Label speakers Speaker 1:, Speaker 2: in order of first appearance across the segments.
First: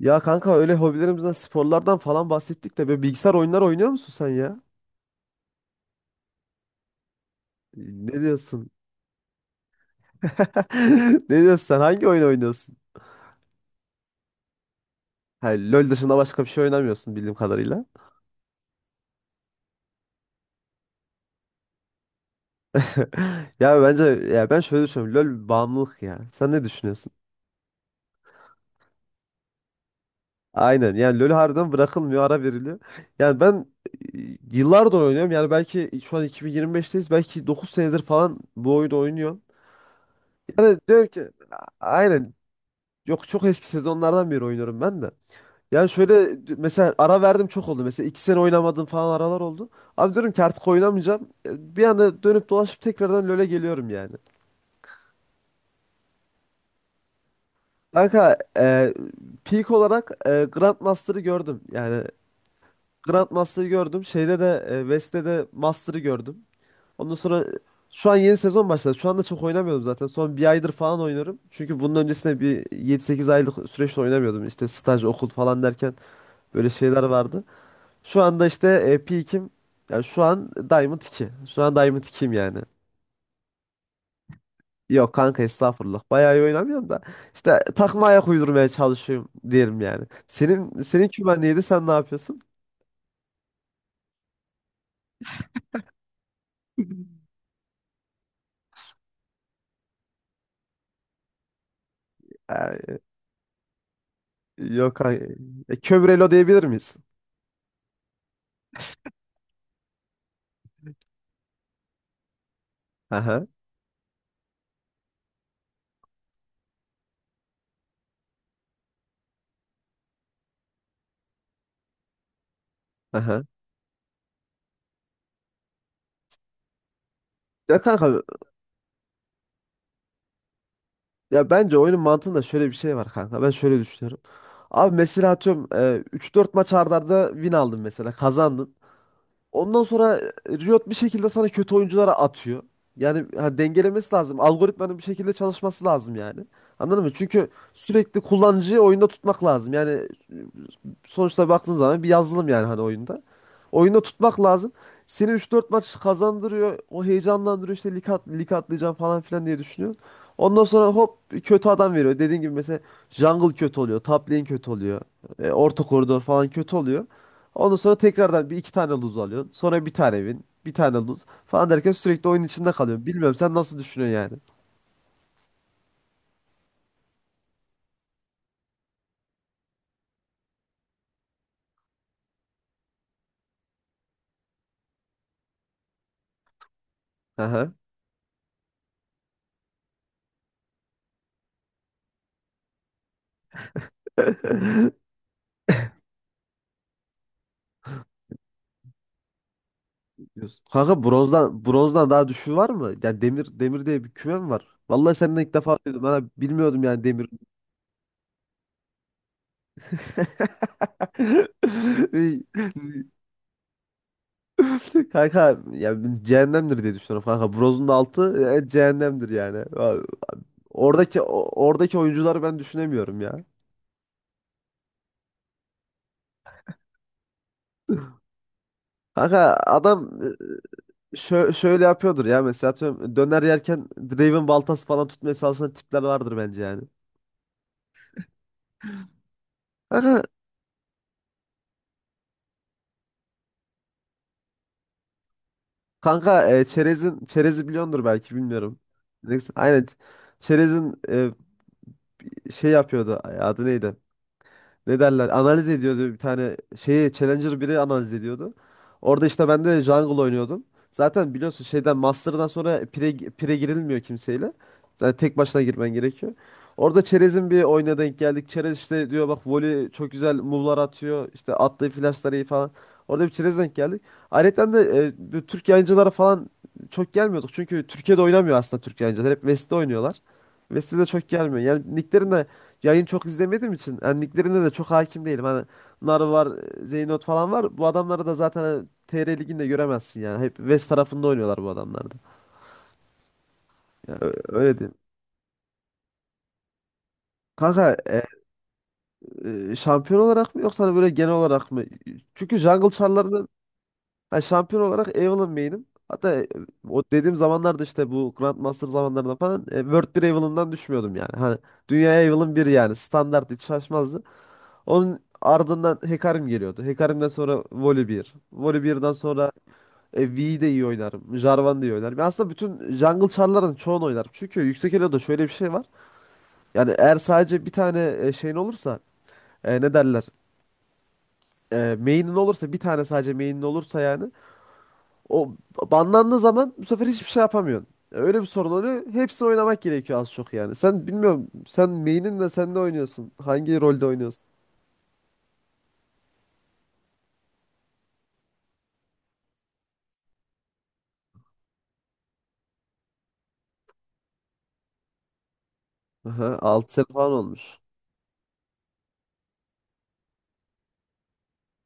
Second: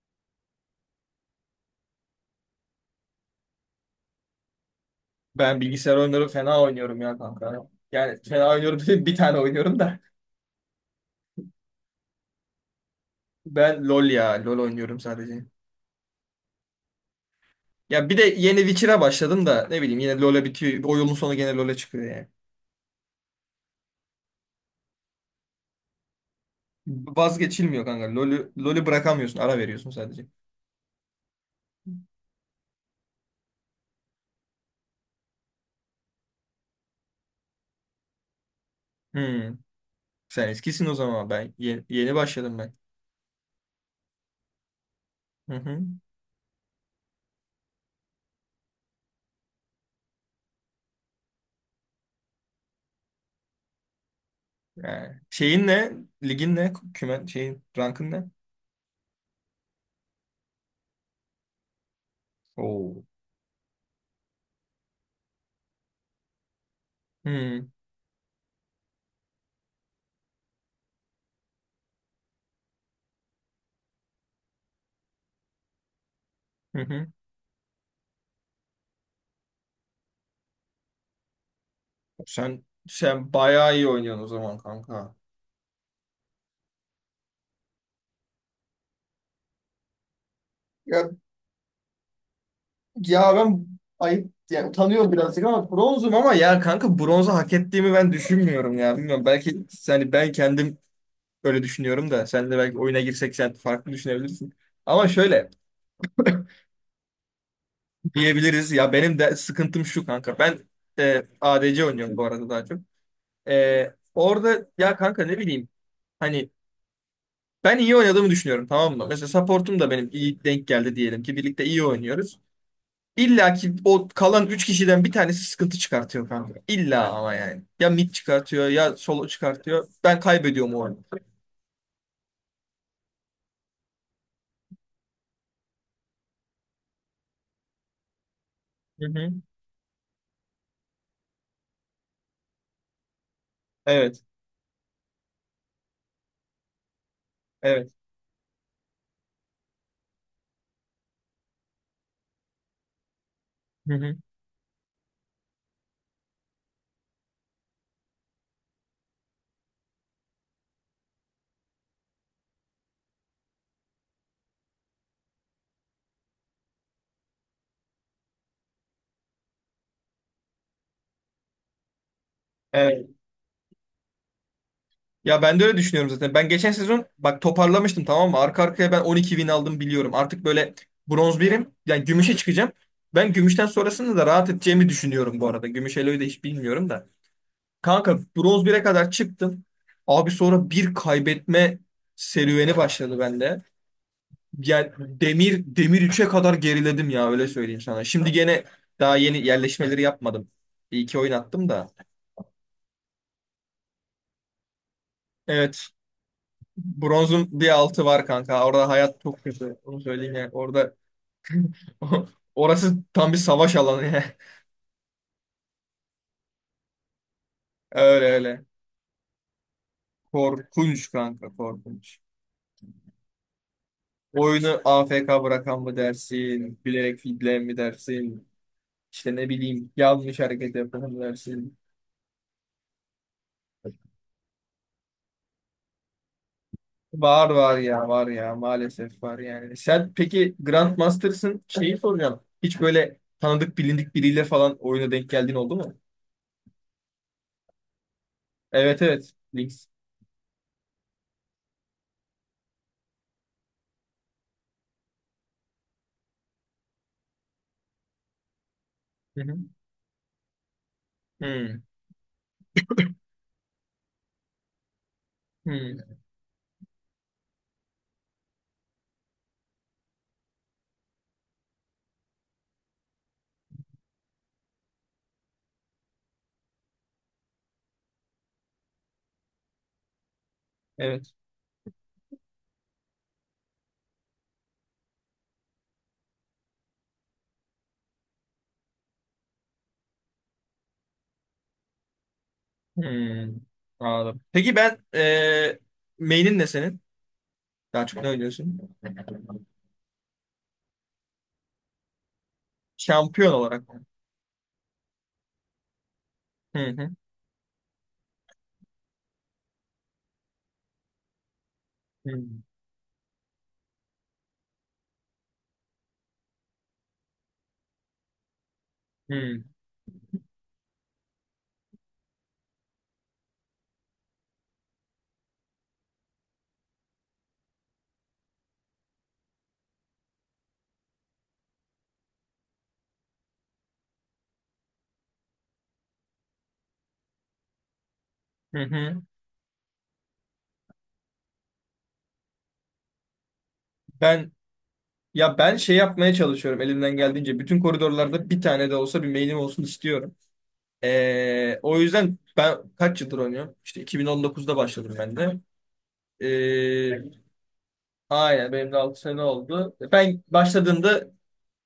Speaker 1: Ya kanka öyle hobilerimizden, sporlardan falan bahsettik de böyle bilgisayar oyunları oynuyor musun sen ya?
Speaker 2: Ben bilgisayar oyunları fena oynuyorum ya kanka.
Speaker 1: Ne
Speaker 2: Yani fena
Speaker 1: diyorsun?
Speaker 2: oynuyorum dedim bir tane oynuyorum da.
Speaker 1: Ne diyorsun sen? Hangi oyun oynuyorsun?
Speaker 2: Ben LoL ya. LoL oynuyorum sadece.
Speaker 1: Ha, LoL dışında başka bir şey oynamıyorsun bildiğim kadarıyla.
Speaker 2: Ya bir de yeni Witcher'a başladım da ne bileyim yine LoL'e bitiyor. O yolun sonu gene LoL'e çıkıyor yani.
Speaker 1: Ya bence ya ben şöyle düşünüyorum. LoL bağımlılık ya. Sen ne düşünüyorsun?
Speaker 2: Vazgeçilmiyor kanka. LoL'ü bırakamıyorsun. Ara veriyorsun sadece.
Speaker 1: Aynen. Yani LoL harbiden bırakılmıyor, ara veriliyor. Yani ben e, yıllardır oynuyorum. Yani belki şu an 2025'teyiz. Belki 9 senedir falan bu oyunu oynuyorum.
Speaker 2: Hmm. Sen eskisin o
Speaker 1: Diyorum ki
Speaker 2: zaman. Ben yeni
Speaker 1: aynen.
Speaker 2: başladım ben.
Speaker 1: Yok, çok eski sezonlardan beri oynuyorum ben de.
Speaker 2: Hı hı.
Speaker 1: Yani şöyle, mesela ara verdim çok oldu. Mesela 2 sene oynamadım falan, aralar oldu. Abi diyorum ki artık oynamayacağım. Bir anda dönüp dolaşıp tekrardan LoL'e geliyorum yani.
Speaker 2: Yani şeyin ne? Ligin ne? Kümen şeyin rankın ne?
Speaker 1: Kanka peak olarak Grandmaster'ı gördüm. Yani
Speaker 2: Oo.
Speaker 1: Grandmaster'ı gördüm. Şeyde de West'te de Master'ı gördüm. Ondan sonra
Speaker 2: Hmm.
Speaker 1: şu an yeni sezon başladı. Şu anda çok oynamıyorum zaten. Son 1 aydır falan oynuyorum. Çünkü bunun öncesinde bir 7-8 aylık süreçte oynamıyordum. İşte staj, okul falan derken böyle
Speaker 2: Hı
Speaker 1: şeyler
Speaker 2: hı.
Speaker 1: vardı. Şu anda işte peak'im. Yani şu an Diamond 2. Şu an Diamond 2'yim yani.
Speaker 2: Sen bayağı iyi oynuyorsun o zaman
Speaker 1: Yok
Speaker 2: kanka.
Speaker 1: kanka, estağfurullah. Bayağı iyi oynamıyorum da. İşte takıma ayak uydurmaya çalışıyorum diyelim yani. Senin
Speaker 2: Ya
Speaker 1: kümen neydi? Sen ne yapıyorsun?
Speaker 2: Ya ben ayıp yani utanıyorum birazcık ama bronzum ama ya kanka bronzu hak ettiğimi ben düşünmüyorum ya. Bilmiyorum belki yani ben kendim öyle düşünüyorum da sen de belki
Speaker 1: Ee,
Speaker 2: oyuna girsek sen farklı düşünebilirsin.
Speaker 1: yok
Speaker 2: Ama
Speaker 1: kanka.
Speaker 2: şöyle
Speaker 1: Kövrelo diyebilir miyiz?
Speaker 2: diyebiliriz ya benim de sıkıntım şu kanka. Ben ADC oynuyorum bu arada daha çok.
Speaker 1: Aha,
Speaker 2: Orada ya kanka ne bileyim hani ben iyi oynadığımı düşünüyorum tamam mı? Mesela supportum da benim iyi denk geldi diyelim ki birlikte iyi oynuyoruz.
Speaker 1: aha.
Speaker 2: İlla ki o kalan 3 kişiden bir tanesi sıkıntı çıkartıyor kanka. İlla ama yani.
Speaker 1: Ya
Speaker 2: Ya mid
Speaker 1: kanka,
Speaker 2: çıkartıyor ya solo çıkartıyor. Ben kaybediyorum o oyunu.
Speaker 1: ya bence oyunun mantığında şöyle bir şey var kanka. Ben şöyle düşünüyorum. Abi mesela atıyorum 3-4 maç arda arda win aldın mesela. Kazandın.
Speaker 2: Hı hı.
Speaker 1: Ondan sonra Riot bir şekilde sana kötü oyunculara atıyor. Yani ha, dengelemesi
Speaker 2: Evet.
Speaker 1: lazım. Algoritmanın bir şekilde çalışması lazım yani. Anladın mı? Çünkü
Speaker 2: Evet.
Speaker 1: sürekli kullanıcıyı oyunda tutmak lazım. Yani sonuçta baktığın zaman bir yazılım yani, hani oyunda.
Speaker 2: Hı
Speaker 1: Oyunda
Speaker 2: hı.
Speaker 1: tutmak lazım. Seni üç dört maç kazandırıyor. O heyecanlandırıyor, işte lig at, lig atlayacağım falan filan diye düşünüyorsun. Ondan sonra hop, kötü adam veriyor. Dediğin gibi mesela jungle kötü oluyor. Top lane kötü oluyor. Orta koridor falan kötü oluyor. Ondan sonra tekrardan bir iki tane lose alıyorsun. Sonra bir tane win. Bir tane lose falan derken sürekli oyun içinde kalıyorsun.
Speaker 2: Evet.
Speaker 1: Bilmiyorum, sen nasıl düşünüyorsun yani?
Speaker 2: Ya ben de öyle düşünüyorum zaten. Ben geçen sezon bak toparlamıştım tamam mı? Arka arkaya ben 12 win aldım biliyorum. Artık böyle bronz birim. Yani gümüşe çıkacağım. Ben gümüşten sonrasında da rahat edeceğimi düşünüyorum bu arada. Gümüş Eloy'u da hiç bilmiyorum da.
Speaker 1: Aha.
Speaker 2: Kanka bronz bire kadar çıktım. Abi sonra bir kaybetme serüveni başladı bende. Yani demir üç'e kadar geriledim ya öyle söyleyeyim sana. Şimdi gene daha yeni yerleşmeleri yapmadım.
Speaker 1: Diyorsun.
Speaker 2: Bir
Speaker 1: Kanka,
Speaker 2: iki oyun
Speaker 1: bronzdan
Speaker 2: attım da.
Speaker 1: bronzdan daha düşüğü var mı? Yani demir demir diye bir küme mi var? Vallahi senden ilk defa
Speaker 2: Evet.
Speaker 1: duydum. Ben abi bilmiyordum yani, demir.
Speaker 2: Bronzun bir altı var kanka. Orada hayat çok kötü. Onu söyleyeyim yani. Orada orası tam bir savaş alanı ya.
Speaker 1: Kanka yani cehennemdir diye düşünüyorum kanka. Brozun da
Speaker 2: Öyle
Speaker 1: altı
Speaker 2: öyle.
Speaker 1: cehennemdir yani. Ya,
Speaker 2: Korkunç
Speaker 1: oradaki
Speaker 2: kanka
Speaker 1: oradaki
Speaker 2: korkunç.
Speaker 1: oyuncuları ben düşünemiyorum ya.
Speaker 2: Oyunu AFK bırakan mı dersin? Bilerek fidleyen mi dersin? İşte ne
Speaker 1: Kanka
Speaker 2: bileyim
Speaker 1: adam
Speaker 2: yanlış hareket yapan
Speaker 1: e,
Speaker 2: mı
Speaker 1: şö-
Speaker 2: dersin?
Speaker 1: şöyle yapıyordur ya, mesela atıyorum döner yerken Draven baltası falan tutmaya çalışan tipler vardır bence yani.
Speaker 2: Var var ya var ya maalesef var yani. Sen peki Grandmaster'sın şeyi soracağım. Hiç böyle tanıdık bilindik biriyle falan oyuna denk geldiğin oldu mu?
Speaker 1: Kanka çerezin çerezi biliyordur belki, bilmiyorum.
Speaker 2: Evet evet.
Speaker 1: Neyse, aynen.
Speaker 2: Links.
Speaker 1: Çerezin şey yapıyordu. Ay, adı neydi? Ne derler, analiz ediyordu bir tane şeyi, Challenger biri analiz ediyordu. Orada
Speaker 2: Hı
Speaker 1: işte
Speaker 2: hı.
Speaker 1: ben de jungle oynuyordum. Zaten biliyorsun,
Speaker 2: Hmm.
Speaker 1: şeyden Master'dan sonra pire, pire girilmiyor kimseyle. Yani tek başına girmen
Speaker 2: Hmm.
Speaker 1: gerekiyor. Orada Çerez'in bir oyuna denk geldik. Çerez işte diyor, bak voli çok güzel move'lar atıyor. İşte attığı flash'lar iyi falan. Orada bir Çerez'e denk geldik. Ayrıca de bu Türk yayıncılara falan çok gelmiyorduk. Çünkü Türkiye'de oynamıyor aslında Türk yayıncılar. Hep West'te oynuyorlar. West'te de çok
Speaker 2: Evet.
Speaker 1: gelmiyor. Yani nicklerin de, yayın çok izlemediğim için, yani liglerine de çok hakim değilim. Hani Nar var, Zeynot falan var. Bu adamları da zaten hani TR liginde göremezsin yani. Hep West tarafında oynuyorlar bu adamlar da.
Speaker 2: Hmm.
Speaker 1: Yani ö-
Speaker 2: Anladım. Peki
Speaker 1: öyle diyeyim.
Speaker 2: ben main'in ne senin?
Speaker 1: Kanka
Speaker 2: Daha çok ne oynuyorsun?
Speaker 1: şampiyon olarak mı yoksa hani böyle genel olarak mı? Çünkü Jungle Char'larının,
Speaker 2: Şampiyon olarak.
Speaker 1: hani şampiyon olarak, Evelynn main'im. Hatta
Speaker 2: Hı
Speaker 1: o
Speaker 2: hı.
Speaker 1: dediğim zamanlarda, işte bu Grandmaster zamanlarında falan, World bir Evelyn'dan düşmüyordum yani. Hani dünya
Speaker 2: Hı
Speaker 1: Evelynn bir, yani standart, hiç şaşmazdı. Onun ardından Hekarim geliyordu. Hekarim'den sonra Voli 1. Sonra
Speaker 2: hı.
Speaker 1: V'yi de iyi oynarım. Jarvan da iyi oynarım. Ya aslında bütün jungle char'ların çoğunu oynarım. Çünkü yüksek elo'da şöyle bir şey var. Yani eğer sadece bir tane şeyin olursa, ne derler? Main'in olursa, bir tane sadece main'in olursa yani, o banlandığı zaman bu sefer hiçbir şey yapamıyorsun. Öyle bir sorun
Speaker 2: Hı
Speaker 1: oluyor.
Speaker 2: hı.
Speaker 1: Hepsini oynamak gerekiyor az çok yani. Sen, bilmiyorum, sen main'in, de sen de oynuyorsun. Hangi rolde oynuyorsun?
Speaker 2: Ben ben şey yapmaya çalışıyorum elimden geldiğince. Bütün koridorlarda bir tane de olsa bir main'im olsun istiyorum. O yüzden ben kaç yıldır oynuyorum? İşte 2019'da başladım ben de.
Speaker 1: Aha, 6 sene falan
Speaker 2: Ee,
Speaker 1: olmuş.
Speaker 2: aynen benim de 6 sene oldu. Ben başladığımda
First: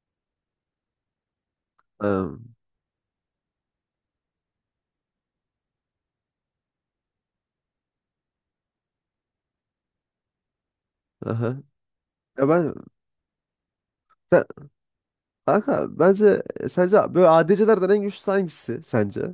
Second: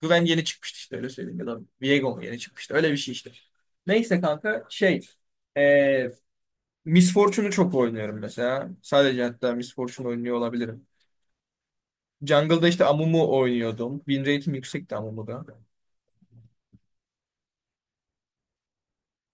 Speaker 2: Güven yeni çıkmıştı işte öyle söyleyeyim ya da Viego mu
Speaker 1: Ha.
Speaker 2: yeni çıkmıştı öyle bir şey işte. Neyse kanka şey ee, Miss Fortune'u çok oynuyorum mesela. Sadece hatta Miss Fortune oynuyor olabilirim.
Speaker 1: Aha. Ya
Speaker 2: Jungle'da işte Amumu oynuyordum. Win
Speaker 1: sen,
Speaker 2: rate'im yüksekti Amumu'da.
Speaker 1: kanka bence sence böyle ADC'lerden en güçlü hangisi sence?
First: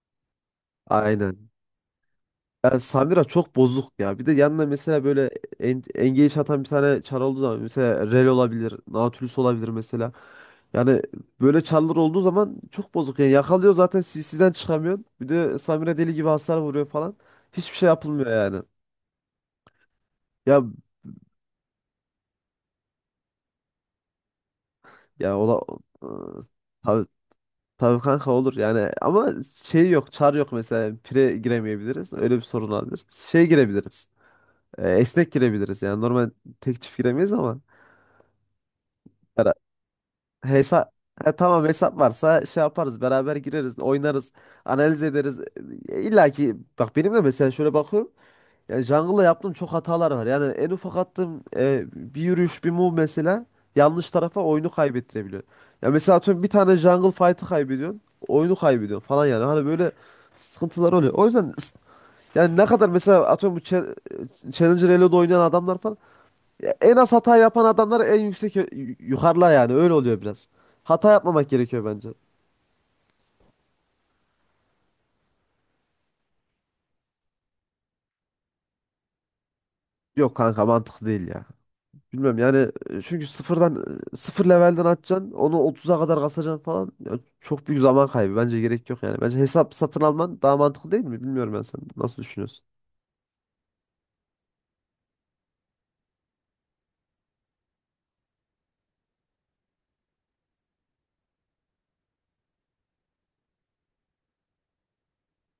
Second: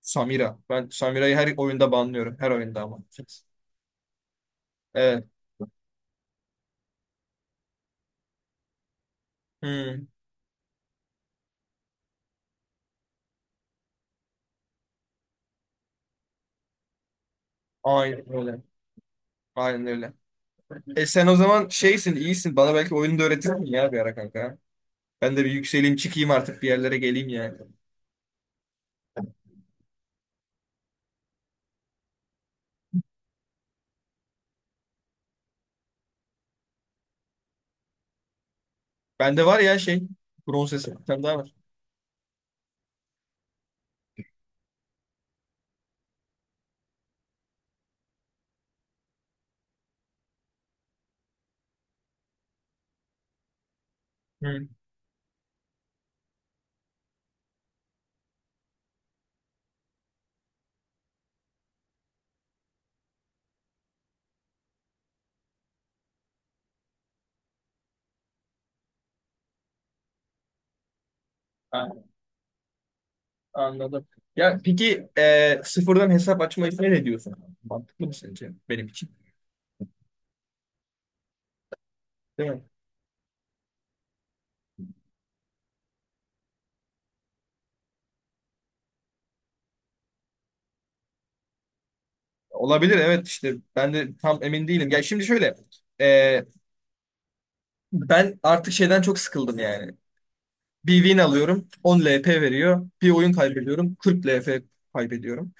Speaker 2: Samira. Ben Samira'yı
Speaker 1: Aynen.
Speaker 2: her oyunda banlıyorum. Her
Speaker 1: Ya
Speaker 2: oyunda ama.
Speaker 1: Samira çok bozuk ya. Bir de yanına mesela
Speaker 2: Evet.
Speaker 1: böyle engage atan bir tane çar olduğu zaman, mesela Rel olabilir, Nautilus olabilir
Speaker 2: Hmm.
Speaker 1: mesela. Yani böyle çarlar olduğu zaman çok bozuk. Yani yakalıyor, zaten CC'den çıkamıyorsun. Bir de Samira deli gibi hasar vuruyor falan. Hiçbir şey
Speaker 2: Aynen
Speaker 1: yapılmıyor yani.
Speaker 2: öyle. Aynen öyle.
Speaker 1: Ya
Speaker 2: E sen o zaman şeysin, iyisin. Bana belki oyunu da öğretirsin ya bir ara kanka.
Speaker 1: ya
Speaker 2: Ben de bir
Speaker 1: ola,
Speaker 2: yükseleyim, çıkayım artık bir yerlere geleyim yani.
Speaker 1: Tabii kanka olur yani, ama şey, yok çar yok, mesela pire giremeyebiliriz, öyle bir sorun olabilir. Şey girebiliriz, esnek girebiliriz yani, normal tek çift giremeyiz ama
Speaker 2: Bende var ya şey, bronz
Speaker 1: hesap,
Speaker 2: hesap bir tane daha var.
Speaker 1: tamam, hesap varsa şey yaparız, beraber gireriz oynarız, analiz ederiz. İlla ki bak, benim de mesela şöyle bakıyorum, yani jungle'la yaptığım çok hatalar var. Yani en ufak attığım bir yürüyüş, bir move mesela yanlış tarafa
Speaker 2: Hı.
Speaker 1: oyunu kaybettirebiliyor. Ya mesela atıyorum bir tane jungle fight'ı kaybediyorsun, oyunu kaybediyorsun falan yani. Hani böyle sıkıntılar oluyor. O yüzden yani, ne kadar mesela atıyorum bu Challenger Elo'da oynayan adamlar falan, ya en az hata yapan adamlar en yüksek, yukarıda yani, öyle oluyor biraz. Hata yapmamak gerekiyor
Speaker 2: A-
Speaker 1: bence.
Speaker 2: Anladım. Ya peki sıfırdan hesap açma sen ne diyorsun? Mantıklı mı sence benim için?
Speaker 1: Yok kanka, mantıklı değil ya. Bilmem
Speaker 2: Değil
Speaker 1: yani,
Speaker 2: mi?
Speaker 1: çünkü sıfırdan, sıfır levelden atacaksın onu 30'a kadar kasacaksın falan. Ya çok büyük zaman kaybı, bence gerek yok yani. Bence hesap satın alman daha mantıklı, değil mi? Bilmiyorum, ben, sen nasıl düşünüyorsun?
Speaker 2: Olabilir evet işte ben de tam emin değilim. Ya şimdi şöyle e, ben artık şeyden çok sıkıldım yani. Bir win alıyorum 10 LP veriyor. Bir oyun kaybediyorum 40 LP kaybediyorum.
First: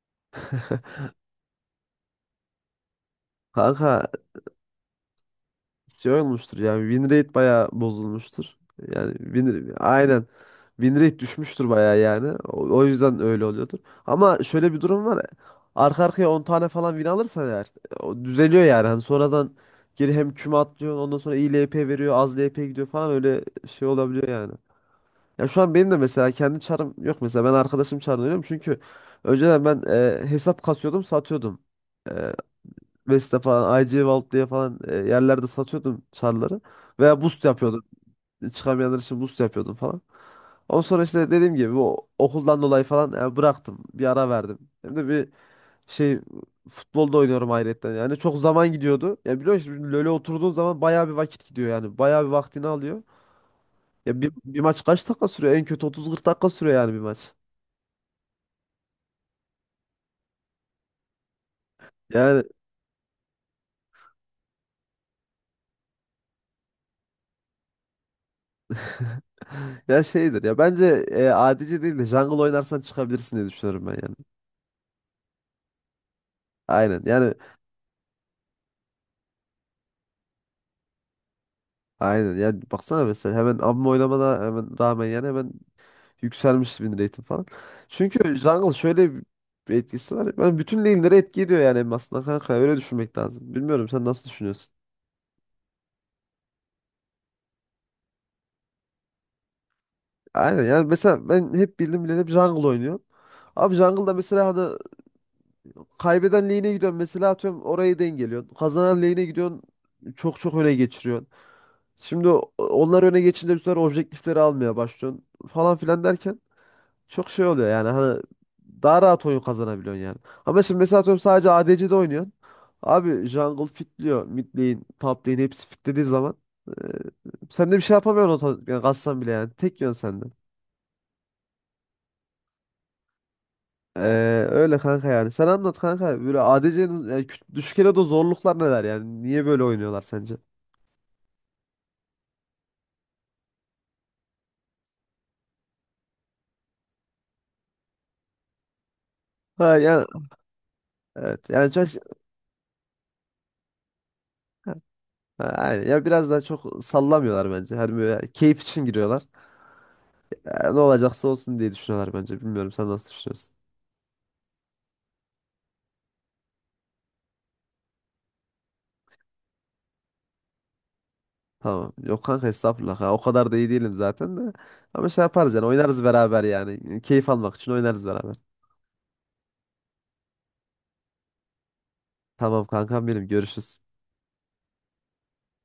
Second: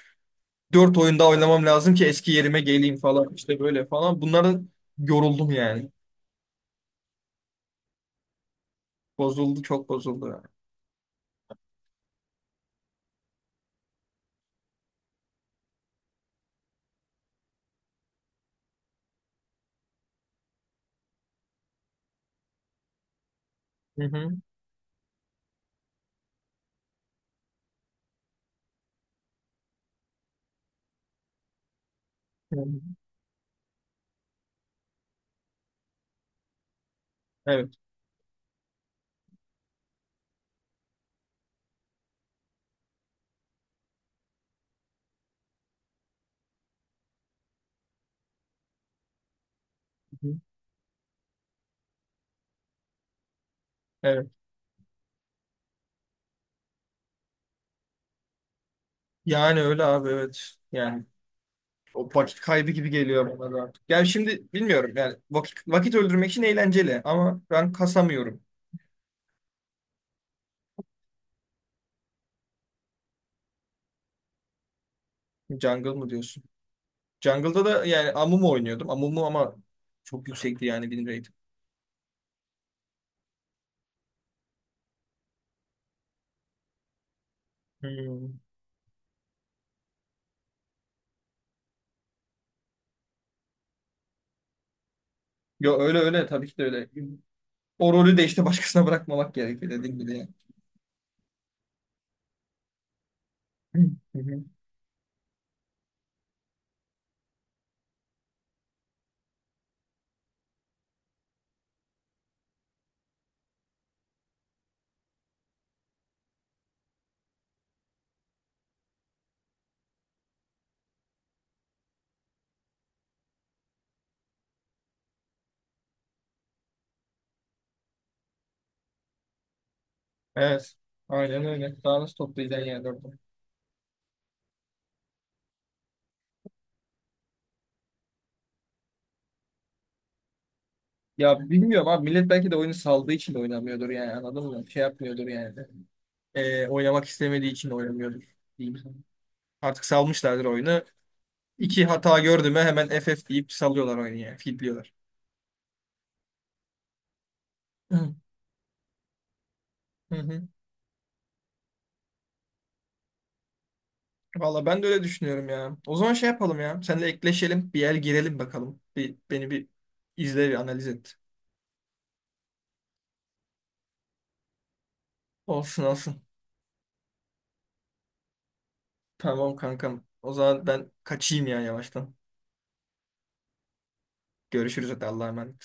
Speaker 2: Dört oyunda oynamam lazım ki eski yerime geleyim falan işte böyle
Speaker 1: Kanka
Speaker 2: falan. Bunlara yoruldum yani.
Speaker 1: şey olmuştur yani, win rate bayağı bozulmuştur. Yani
Speaker 2: Bozuldu çok
Speaker 1: aynen,
Speaker 2: bozuldu yani.
Speaker 1: win rate düşmüştür bayağı yani. O yüzden öyle oluyordur. Ama şöyle bir durum var. Arka arkaya 10 tane falan win alırsan eğer, o düzeliyor yani. Hani sonradan geri hem küme atlıyorsun, ondan sonra iyi LP veriyor, az LP gidiyor falan, öyle şey
Speaker 2: Hı
Speaker 1: olabiliyor
Speaker 2: hı.
Speaker 1: yani. Ya şu an benim de mesela kendi çarım yok, mesela ben arkadaşım çarını oynuyorum, çünkü önceden ben hesap kasıyordum, satıyordum. E,
Speaker 2: Hı hı.
Speaker 1: Vesta falan, IC Vault diye falan yerlerde satıyordum çarları, veya boost
Speaker 2: Evet.
Speaker 1: yapıyordum. Çıkamayanlar için boost yapıyordum falan. Ondan sonra işte dediğim gibi o okuldan dolayı falan bıraktım. Bir ara verdim. Hem de bir şey futbolda oynuyorum ayrıca yani, çok zaman gidiyordu. Ya biliyorsun şimdi LoL'e
Speaker 2: Hı hı.
Speaker 1: oturduğun zaman bayağı bir vakit gidiyor yani. Bayağı bir vaktini alıyor. Ya
Speaker 2: Evet.
Speaker 1: bir maç kaç dakika sürüyor? En kötü 30-40 dakika sürüyor yani bir maç.
Speaker 2: Yani öyle abi evet. Yani o vakit
Speaker 1: Yani
Speaker 2: kaybı gibi geliyor bana da artık. Yani şimdi bilmiyorum yani vakit öldürmek için eğlenceli ama ben kasamıyorum.
Speaker 1: ya şeydir ya, bence adici değil de jungle oynarsan çıkabilirsin diye düşünüyorum ben yani.
Speaker 2: Jungle mı diyorsun?
Speaker 1: Aynen yani
Speaker 2: Jungle'da da yani Amumu oynuyordum. Amumu ama çok yüksekti yani benim rate'im.
Speaker 1: aynen yani, baksana, mesela hemen abim oynamana hemen rağmen, yani hemen yükselmiş win rate'im falan. Çünkü
Speaker 2: Hmm.
Speaker 1: jungle şöyle bir etkisi var. Ben bütün lane'lere etki ediyor yani, hem aslında kanka öyle düşünmek lazım. Bilmiyorum, sen nasıl düşünüyorsun?
Speaker 2: Yo öyle öyle tabii ki de öyle. O rolü de işte başkasına bırakmamak gerekiyor dediğim gibi yani.
Speaker 1: Aynen yani mesela ben hep bildim bileli hep jungle oynuyorum. Abi jungle'da
Speaker 2: Hı hı.
Speaker 1: mesela hani kaybeden lane'e gidiyorsun, mesela atıyorum orayı dengeliyorsun. Kazanan lane'e gidiyorsun, çok çok öne geçiriyorsun. Şimdi onlar öne geçince bu sefer objektifleri almaya başlıyorsun falan filan derken çok şey oluyor yani, hani daha rahat oyun kazanabiliyorsun yani. Ama şimdi mesela atıyorum sadece ADC'de oynuyorsun. Abi jungle fitliyor. Mid lane, top lane hepsi fitlediği zaman e, sen de bir şey yapamıyorsun o yani, kassan bile yani. Tek yön sende.
Speaker 2: Evet. Aynen öyle. Daha nasıl toplayacaksın yani orada?
Speaker 1: Ee, öyle kanka yani. Sen anlat kanka. Böyle ADC'nin yani düşük elo de zorluklar neler yani? Niye böyle oynuyorlar sence?
Speaker 2: Ya bilmiyorum abi millet belki de oyunu saldığı için de oynamıyordur yani anladın mı? Şey yapmıyordur yani. Oynamak istemediği için de oynamıyordur diyeyim sana.
Speaker 1: Ha
Speaker 2: Artık
Speaker 1: yani,
Speaker 2: salmışlardır oyunu.
Speaker 1: evet. Yani
Speaker 2: İki
Speaker 1: çok.
Speaker 2: hata gördü mü hemen FF deyip salıyorlar oyunu yani. Fitliyorlar.
Speaker 1: Ha, aynen. Ya biraz daha çok sallamıyorlar bence. Hani
Speaker 2: Hı
Speaker 1: böyle keyif için giriyorlar.
Speaker 2: hı. Hı.
Speaker 1: Ya ne olacaksa olsun diye düşünüyorlar bence. Bilmiyorum, sen nasıl düşünüyorsun?
Speaker 2: Valla ben de öyle düşünüyorum ya. O zaman şey yapalım ya. Seninle ekleşelim. Bir yer girelim bakalım. Bir, beni bir izle bir analiz et.
Speaker 1: Tamam. Yok kanka estağfurullah ya. O kadar da iyi değilim zaten de. Ama şey yaparız yani,
Speaker 2: Olsun
Speaker 1: oynarız
Speaker 2: olsun.
Speaker 1: beraber yani. Keyif almak için oynarız beraber.
Speaker 2: Tamam kankam. O zaman ben kaçayım ya yavaştan.
Speaker 1: Tamam kankam benim, görüşürüz.
Speaker 2: Görüşürüz hadi Allah'a emanet.